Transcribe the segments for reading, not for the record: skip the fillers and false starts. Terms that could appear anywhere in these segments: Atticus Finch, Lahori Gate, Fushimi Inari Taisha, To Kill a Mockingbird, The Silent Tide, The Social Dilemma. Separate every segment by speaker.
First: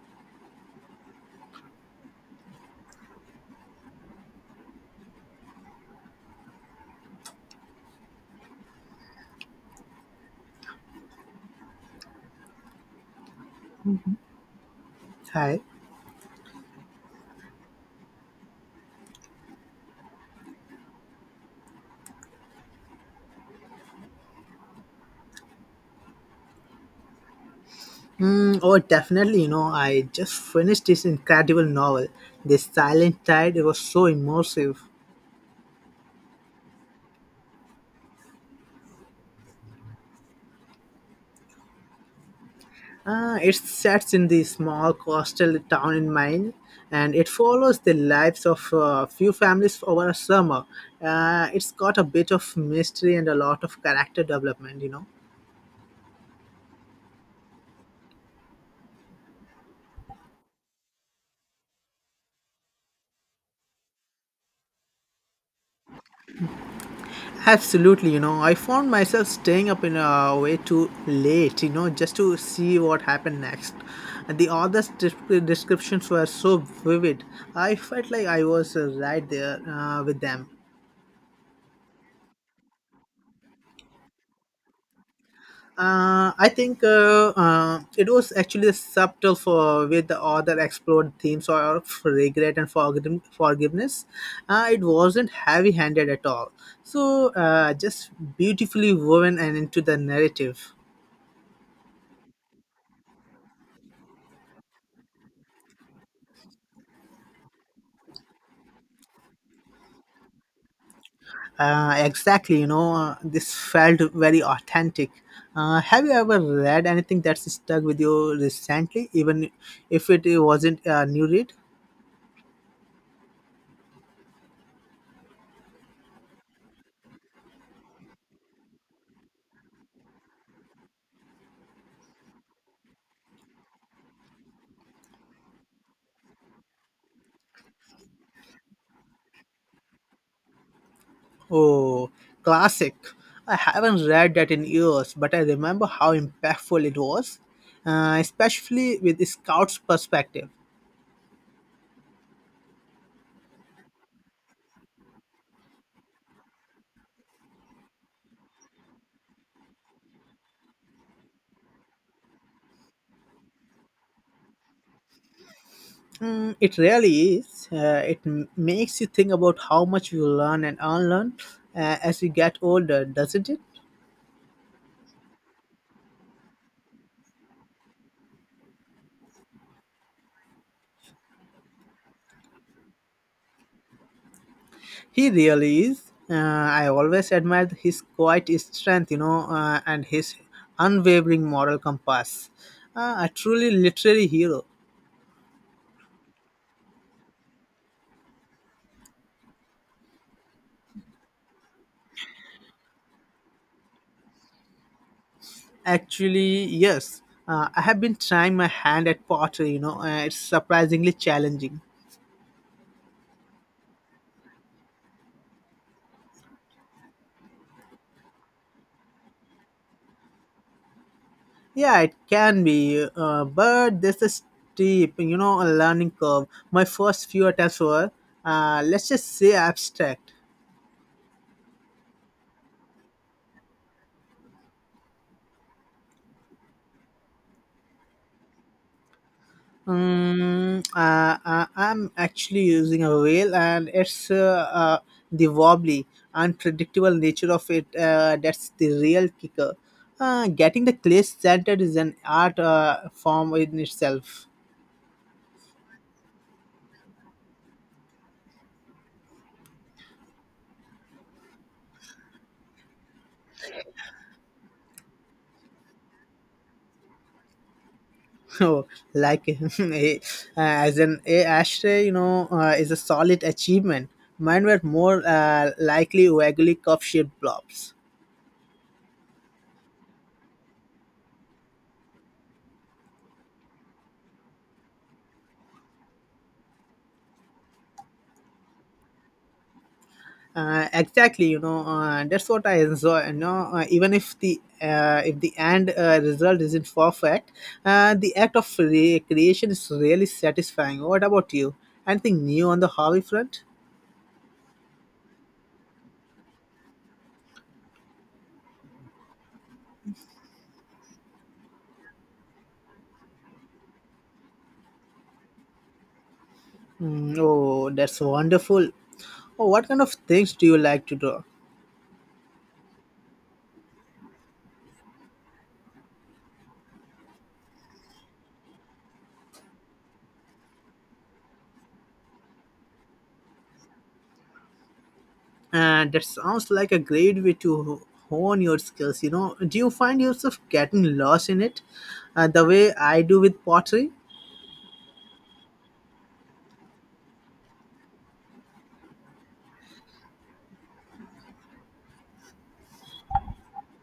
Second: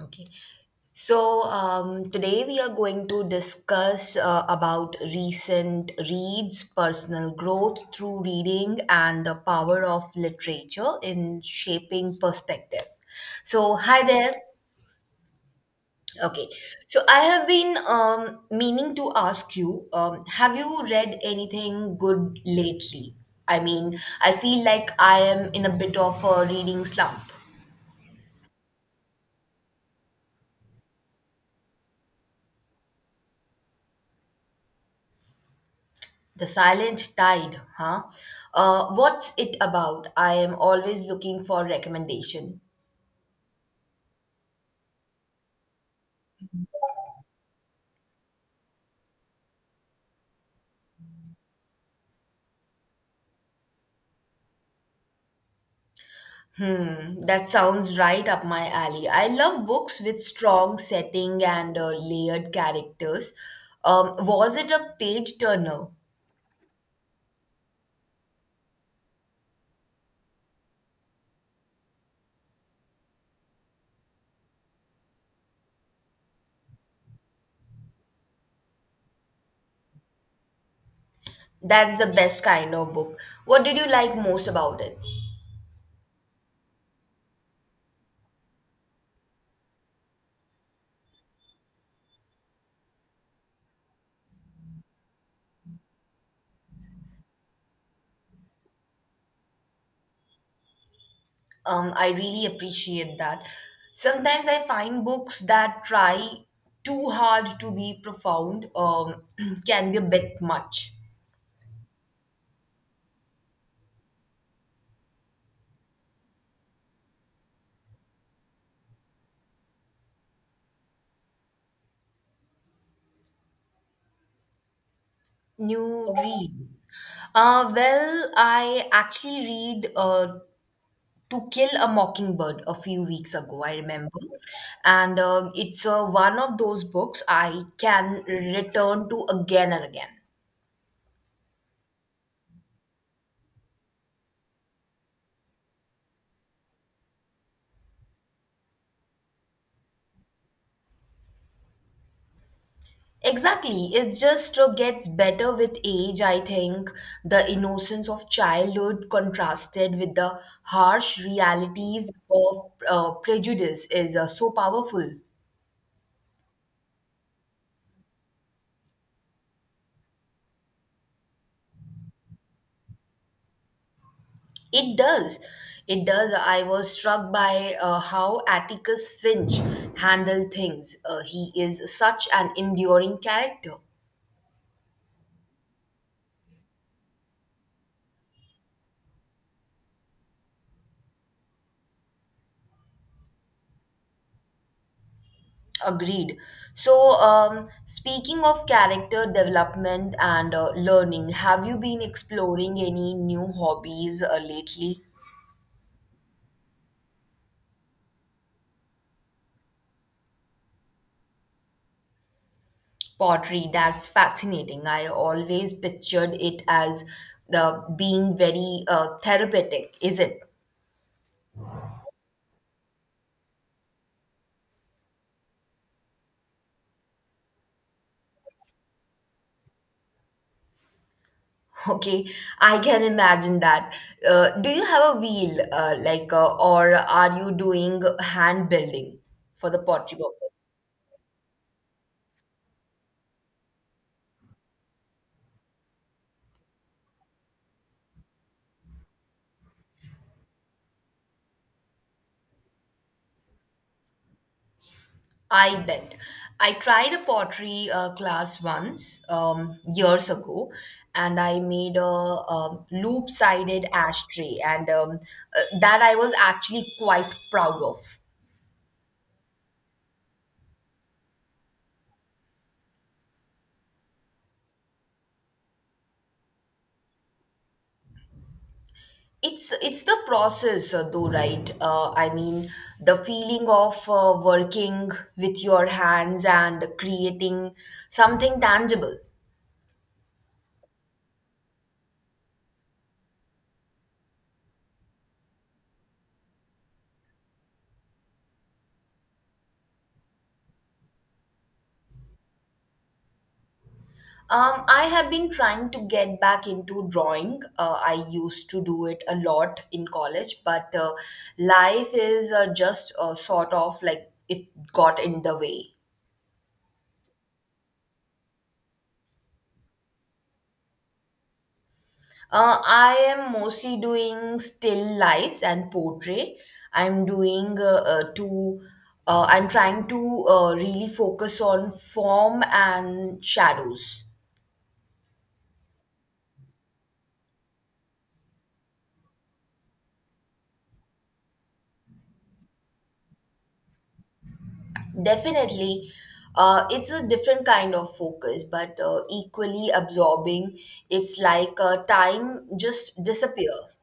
Speaker 1: Okay. So today we are going to discuss about recent reads, personal growth through reading, and the power of literature in shaping perspective. So hi there.
Speaker 2: Hi.
Speaker 1: Okay. So I have been meaning to ask you, have you read anything good lately? I mean, I feel like I am in a bit of a reading slump.
Speaker 2: Mm, oh, definitely. You know, I just finished this incredible novel. The Silent Tide. It was so immersive.
Speaker 1: The Silent Tide, huh? What's it about? I am always looking for recommendation.
Speaker 2: It sets in the small coastal town in Maine, and it follows the lives of a few families over a summer. It's got a bit of mystery and a lot of character development.
Speaker 1: Hmm, that sounds right up my alley. I love books with strong setting and layered characters. Was it a page turner?
Speaker 2: Absolutely, you know, I found myself staying up in a way too late, you know, just to see what happened next. And the descriptions were so vivid. I felt like I was right there with them.
Speaker 1: That's the best kind of book. What did you like most about it?
Speaker 2: I think it was actually the subtle for with the author explored themes of regret and forgiveness. It wasn't heavy-handed at all. Just beautifully woven and into the narrative.
Speaker 1: I really appreciate that. Sometimes I find books that try too hard to be profound can be a bit much.
Speaker 2: Exactly, you know, this felt very authentic. Have you ever read anything that's stuck with you recently, even if it wasn't a new read?
Speaker 1: New read. Well, I actually read To Kill a Mockingbird a few weeks ago, I remember. And it's one of those books I can return to again and again.
Speaker 2: Oh, classic. I haven't read that in years, but I remember how impactful it was, especially with the scout's perspective.
Speaker 1: Exactly. It just gets better with age, I think. The innocence of childhood contrasted with the harsh realities of prejudice is so powerful.
Speaker 2: Mm, it really is. Makes you think about how much you learn and unlearn as you get older, doesn't it?
Speaker 1: It does. It does. I was struck by how Atticus Finch handled things. He is such an enduring character.
Speaker 2: He really is. I always admired his quiet strength, you know, and his unwavering moral compass. A truly literary hero.
Speaker 1: Agreed. So, speaking of character development and learning, have you been exploring any new hobbies lately?
Speaker 2: Actually, yes. I have been trying my hand at pottery, you know, it's surprisingly challenging.
Speaker 1: Pottery, that's fascinating. I always pictured it as the being very therapeutic, is it?
Speaker 2: Yeah, it can be, but there's a steep, you know, a learning curve. My first few attempts were, let's just say, abstract.
Speaker 1: Okay, I can imagine that. Do you have a wheel, or are you doing hand building for the pottery purpose?
Speaker 2: I'm actually using a whale, and it's the wobbly, unpredictable nature of it that's the real kicker. Getting the clay centered is an art form in itself.
Speaker 1: I bet. I tried a pottery class once, years ago, and I made a, loop-sided ashtray, and that I was actually quite proud of.
Speaker 2: Oh, like as an ashtray, you know, is a solid achievement. Mine were more likely waggly cup-shaped blobs.
Speaker 1: It's the process though, right? I mean, the feeling of working with your hands and creating something tangible.
Speaker 2: Exactly, you know, that's what I enjoy, you know, even if the end result isn't perfect. The act of creation is really satisfying. What about you? Anything new on the hobby front?
Speaker 1: I have been trying to get back into drawing. I used to do it a lot in college, but life is just sort of like it got in the way.
Speaker 2: Mm, oh, that's wonderful. Oh, what kind of things do you like to draw?
Speaker 1: I am mostly doing still lifes and portrait. I'm doing I'm trying to really focus on form and shadows.
Speaker 2: And that sounds like a great way to hone your skills. You know, do you find yourself getting lost in it the way I do with pottery?
Speaker 1: Definitely, it's a different kind of focus, but equally absorbing. It's like time just disappears.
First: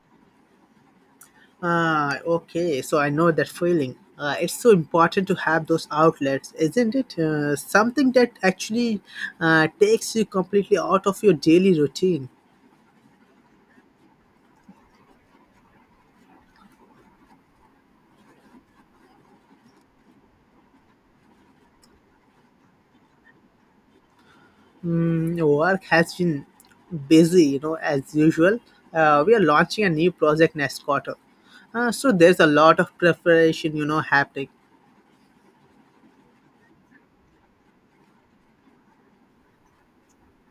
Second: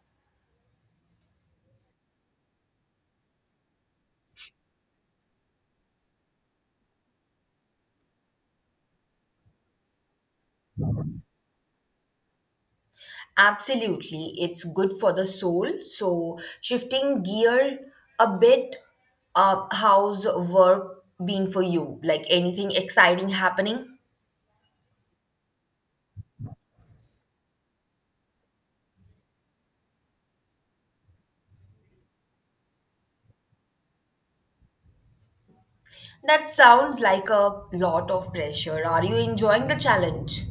Speaker 2: Ah, okay. So I know that feeling. It's so important to have those outlets, isn't it? Something that actually takes you completely out of your daily routine.
Speaker 1: Absolutely, it's good for the soul. So, shifting gear a bit, how's work been for you? Like anything exciting happening?
Speaker 2: Mm, work has been busy, you know, as usual. We are launching a new project next quarter. So there's a lot of preparation, you know, happening.
Speaker 1: That sounds like a lot of pressure. Are you enjoying the challenge?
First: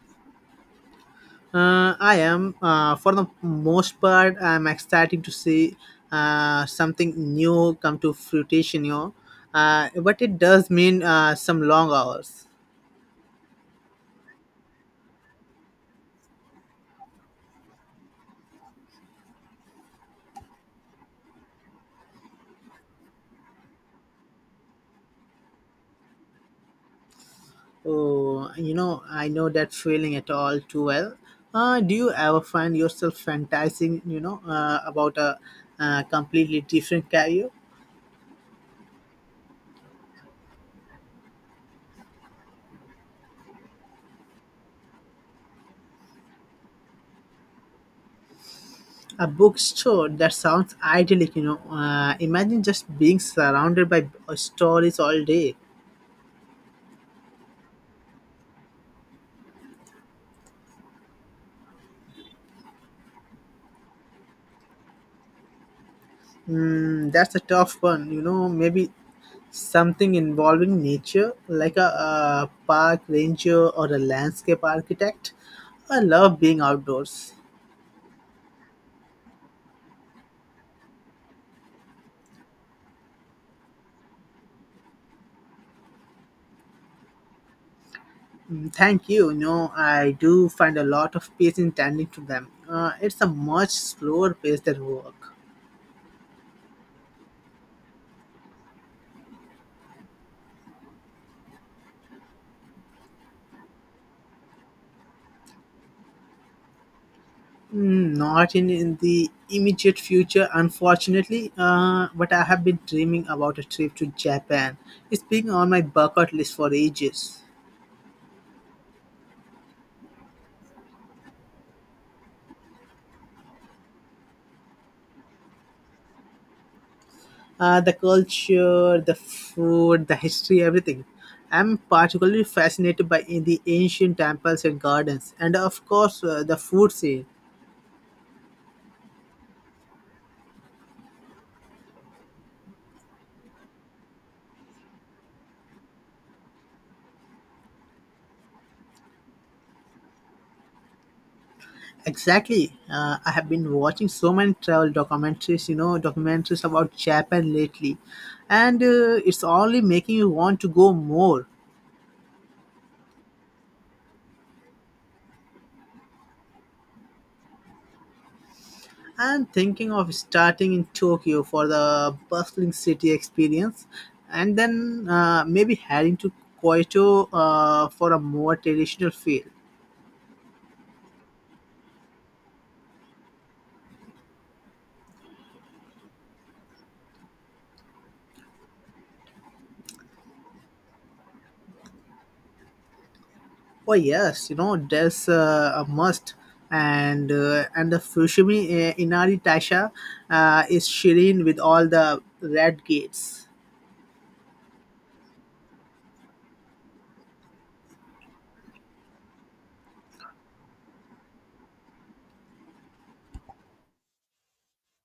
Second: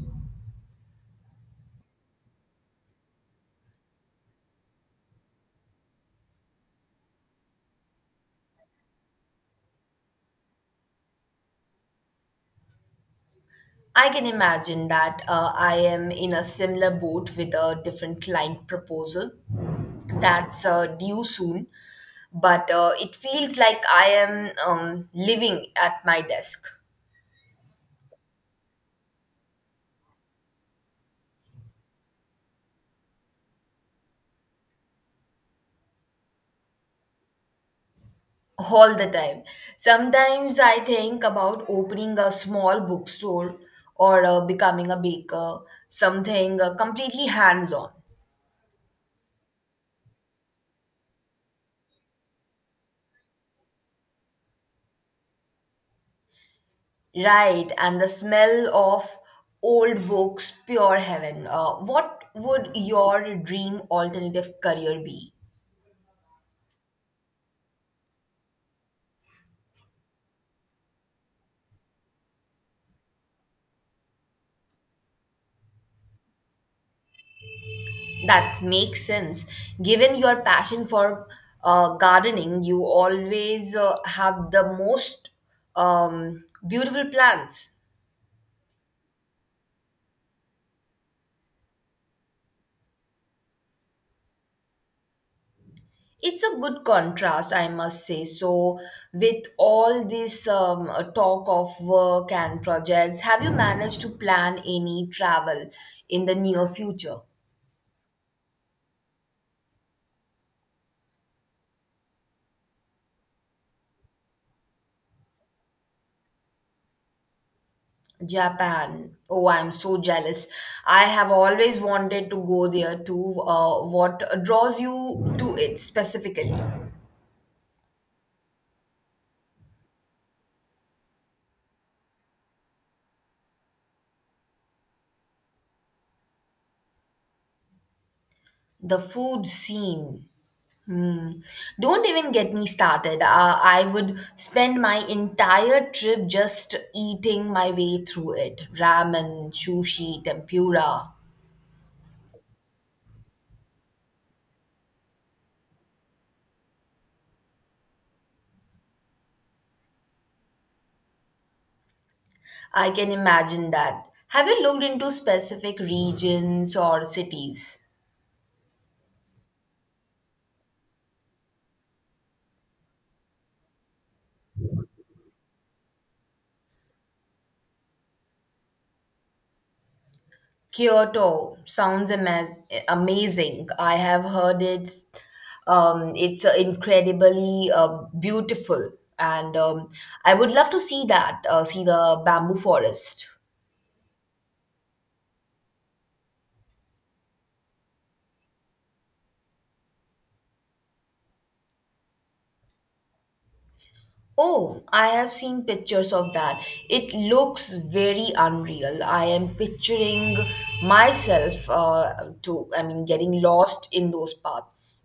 Speaker 2: I am, for the most part, I'm excited to see something new come to fruition, you know. But it does mean some long hours.
Speaker 1: I can imagine that. I am in a similar boat with a different client proposal that's due soon, but it feels like I am living at my desk.
Speaker 2: Oh, you know, I know that feeling at all too well. Do you ever find yourself fantasizing, you know, about a completely different career?
Speaker 1: All the time. Sometimes I think about opening a small bookstore or becoming a baker, something completely hands on.
Speaker 2: A bookstore that sounds idyllic, you know. Imagine just being surrounded by stories all day.
Speaker 1: Right, and the smell of old books, pure heaven. What would your dream alternative career be?
Speaker 2: Mm, that's a tough one. You know, maybe something involving nature, like a park ranger or a landscape architect. I love being outdoors.
Speaker 1: That makes sense. Given your passion for gardening, you always have the most beautiful plants.
Speaker 2: Mm, thank you. You know, I do find a lot of peace in tending to them. It's a much slower pace than work.
Speaker 1: It's a good contrast, I must say. So, with all this talk of work and projects, have you managed to plan any travel in the near future?
Speaker 2: Mm, not in the immediate future, unfortunately, but I have been dreaming about a trip to Japan. It's been on my bucket list for ages.
Speaker 1: Japan. Oh, I'm so jealous. I have always wanted to go there too. What draws you to it specifically?
Speaker 2: The culture, the food, the history, everything. I'm particularly fascinated by in the ancient temples and gardens, and of course, the food scene.
Speaker 1: The food scene. Hmm. Don't even get me started. I would spend my entire trip just eating my way through it. Ramen, sushi, tempura.
Speaker 2: Exactly. I have been watching so many travel documentaries, you know, documentaries about Japan lately, and it's only making you want to go more.
Speaker 1: I can imagine that. Have you looked into specific regions or cities?
Speaker 2: I'm thinking of starting in Tokyo for the bustling city experience and then maybe heading to Kyoto for a more traditional feel.
Speaker 1: Kyoto sounds ama- amazing. I have heard it's incredibly beautiful, and I would love to see that, see the bamboo forest.
Speaker 2: Oh yes, you know, that's a must. And the Fushimi Inari Taisha is serene with all the red gates.
Speaker 1: Oh, I have seen pictures of that. It looks very unreal. I am picturing myself I mean, getting lost in those paths.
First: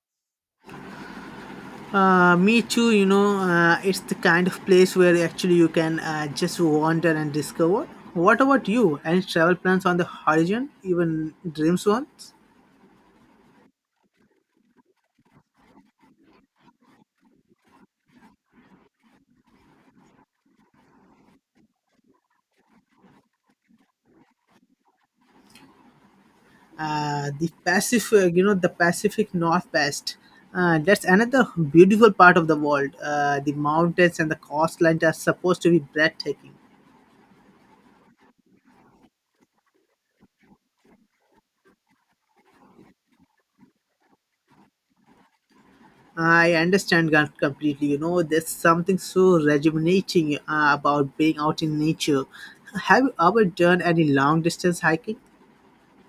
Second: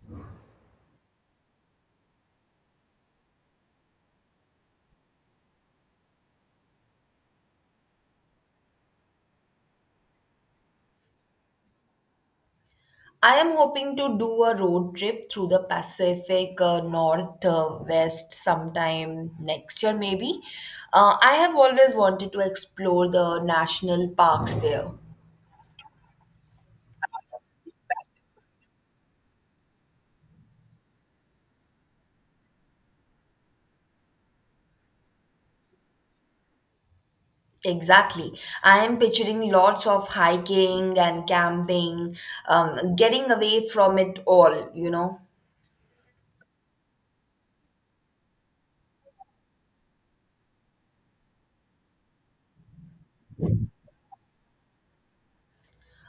Speaker 2: Me too, you know, it's the kind of place where actually you can just wander and discover. What about you? Any travel plans on the horizon, even dreams ones?
Speaker 1: I am hoping to do a road trip through the Pacific North West sometime next year, maybe. I have always wanted to explore the national parks there.
Speaker 2: You know, the Pacific Northwest. That's another beautiful part of the world. The mountains and the coastlines are supposed to be breathtaking.
Speaker 1: Exactly. I am picturing lots of hiking and camping, getting away from it all, you know.
Speaker 2: I understand God completely. You know, there's something so rejuvenating about being out in nature. Have you ever done any long distance hiking?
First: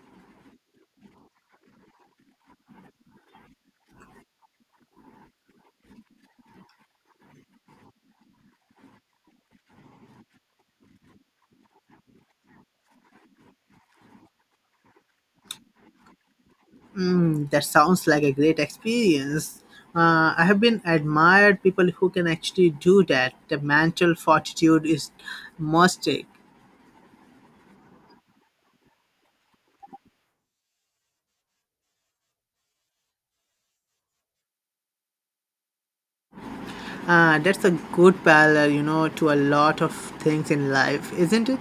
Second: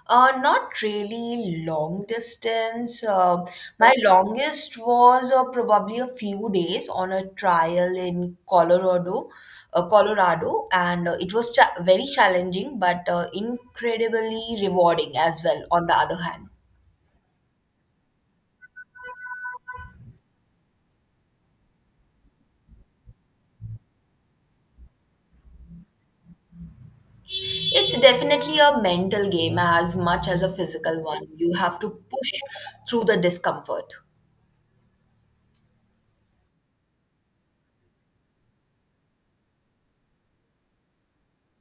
Speaker 1: Not really long distance. My longest was probably a few days on a trial in Colorado, and very challenging, but incredibly rewarding as well, on the other hand.
Speaker 2: Mm, that sounds like a great experience. I have been admired people who can actually do that. The mental fortitude is must take.
Speaker 1: It's definitely a mental game as much as a physical one. You have to push through the discomfort.
Speaker 2: That's a good parallel, you know, to a lot of things in life, isn't it?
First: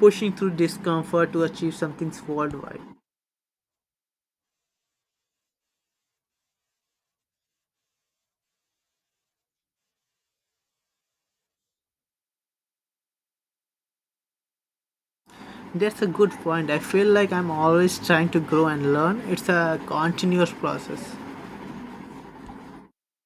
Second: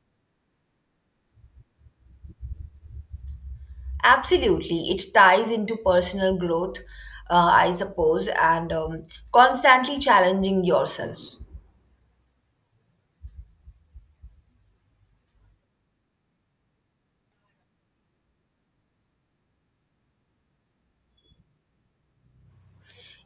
Speaker 2: Pushing through discomfort to achieve something worldwide.
Speaker 1: Absolutely. It ties into personal growth, I suppose, and constantly challenging yourself.
Speaker 2: That's a good point. I feel like I'm always trying to grow and learn. It's a continuous process.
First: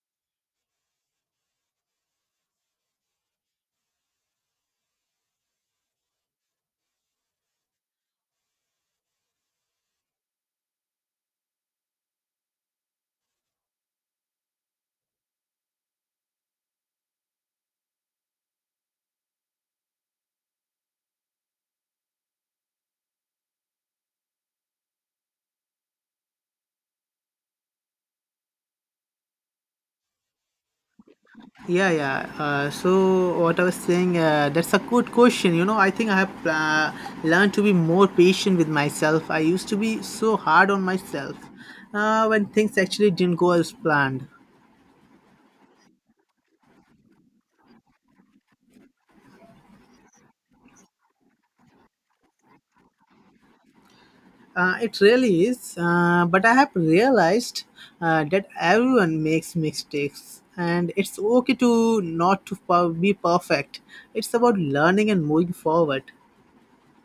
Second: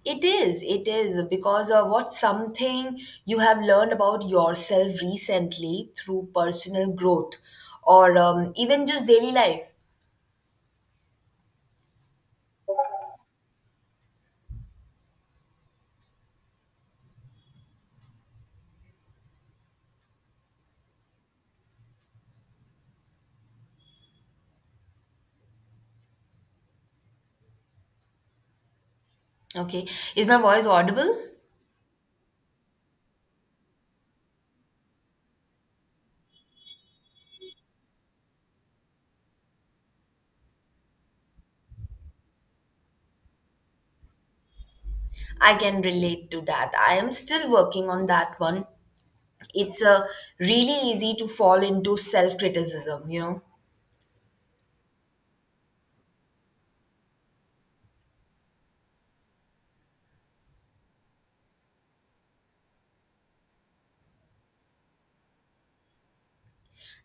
Speaker 1: It is, because of what something you have learned about yourself recently through personal growth or even just daily life. Okay, is my voice audible?
Speaker 2: Yeah, yeah. So what I was saying, that's a good question. You know, I think I have learned to be more patient with myself. I used to be so hard on myself when things actually didn't go as planned.
Speaker 1: I can relate to that. I am still working on that one, it's really easy to fall into self criticism, you know.
Speaker 2: It really is. But I have realized that everyone makes mistakes, and it's okay to not be perfect. It's about learning and moving forward.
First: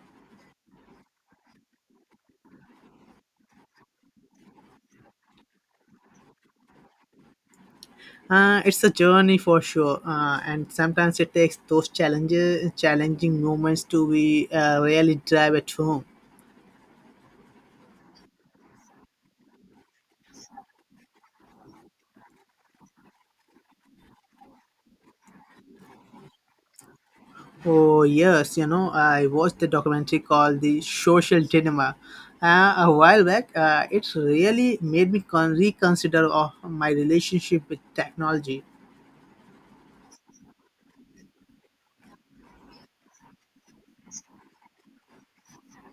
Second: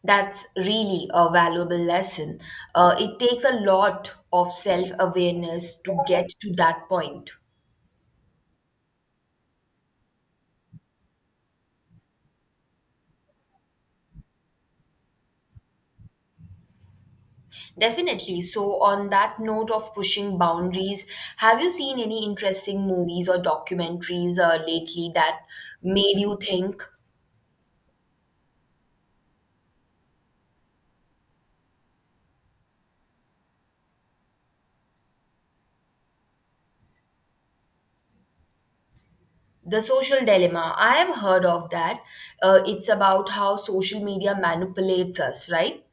Speaker 1: That's really a valuable lesson. It takes a lot of self awareness to get to that point.
Speaker 2: It's a journey for sure, and sometimes it takes those challenging moments to be really drive it home.
Speaker 1: Definitely. So, on that note of pushing boundaries, have you seen any interesting movies or documentaries lately that made you think?
Speaker 2: Oh yes, you know, I watched the documentary called "The Social Dilemma" a while back. It really made me reconsider of my relationship with technology.
Speaker 1: The Social Dilemma. I have heard of that. It's about how social media manipulates us, right?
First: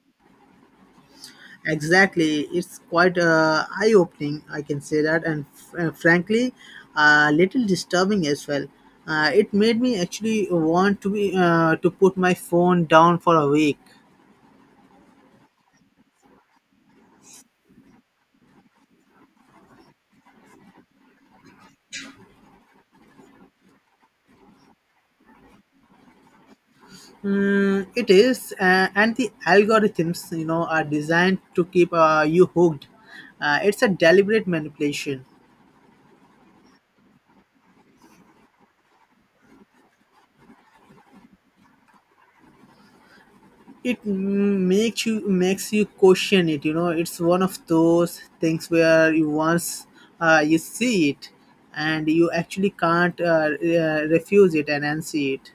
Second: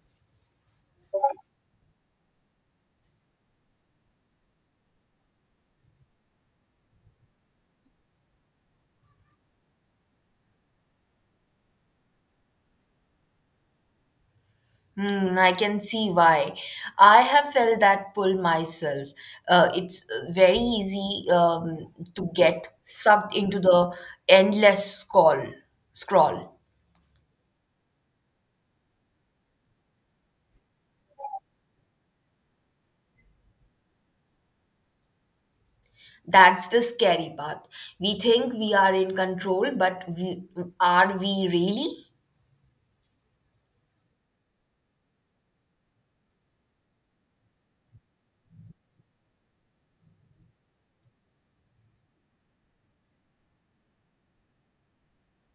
Speaker 2: Exactly, it's quite eye-opening. I can say that, and frankly, a little disturbing as well. It made me actually want to be to put my phone down for a week.
Speaker 1: Hmm, I can see why. I have felt that pull myself. It's very easy to get sucked into the endless scroll. Scroll.
Speaker 2: Mm, it is, and the algorithms, you know, are designed to keep you hooked. It's a deliberate manipulation.
Speaker 1: That's the scary part. We think we are in control, but we, are we really?
Speaker 2: It makes you question it, you know. It's one of those things where you once you see it and you actually can't refuse it and unsee it.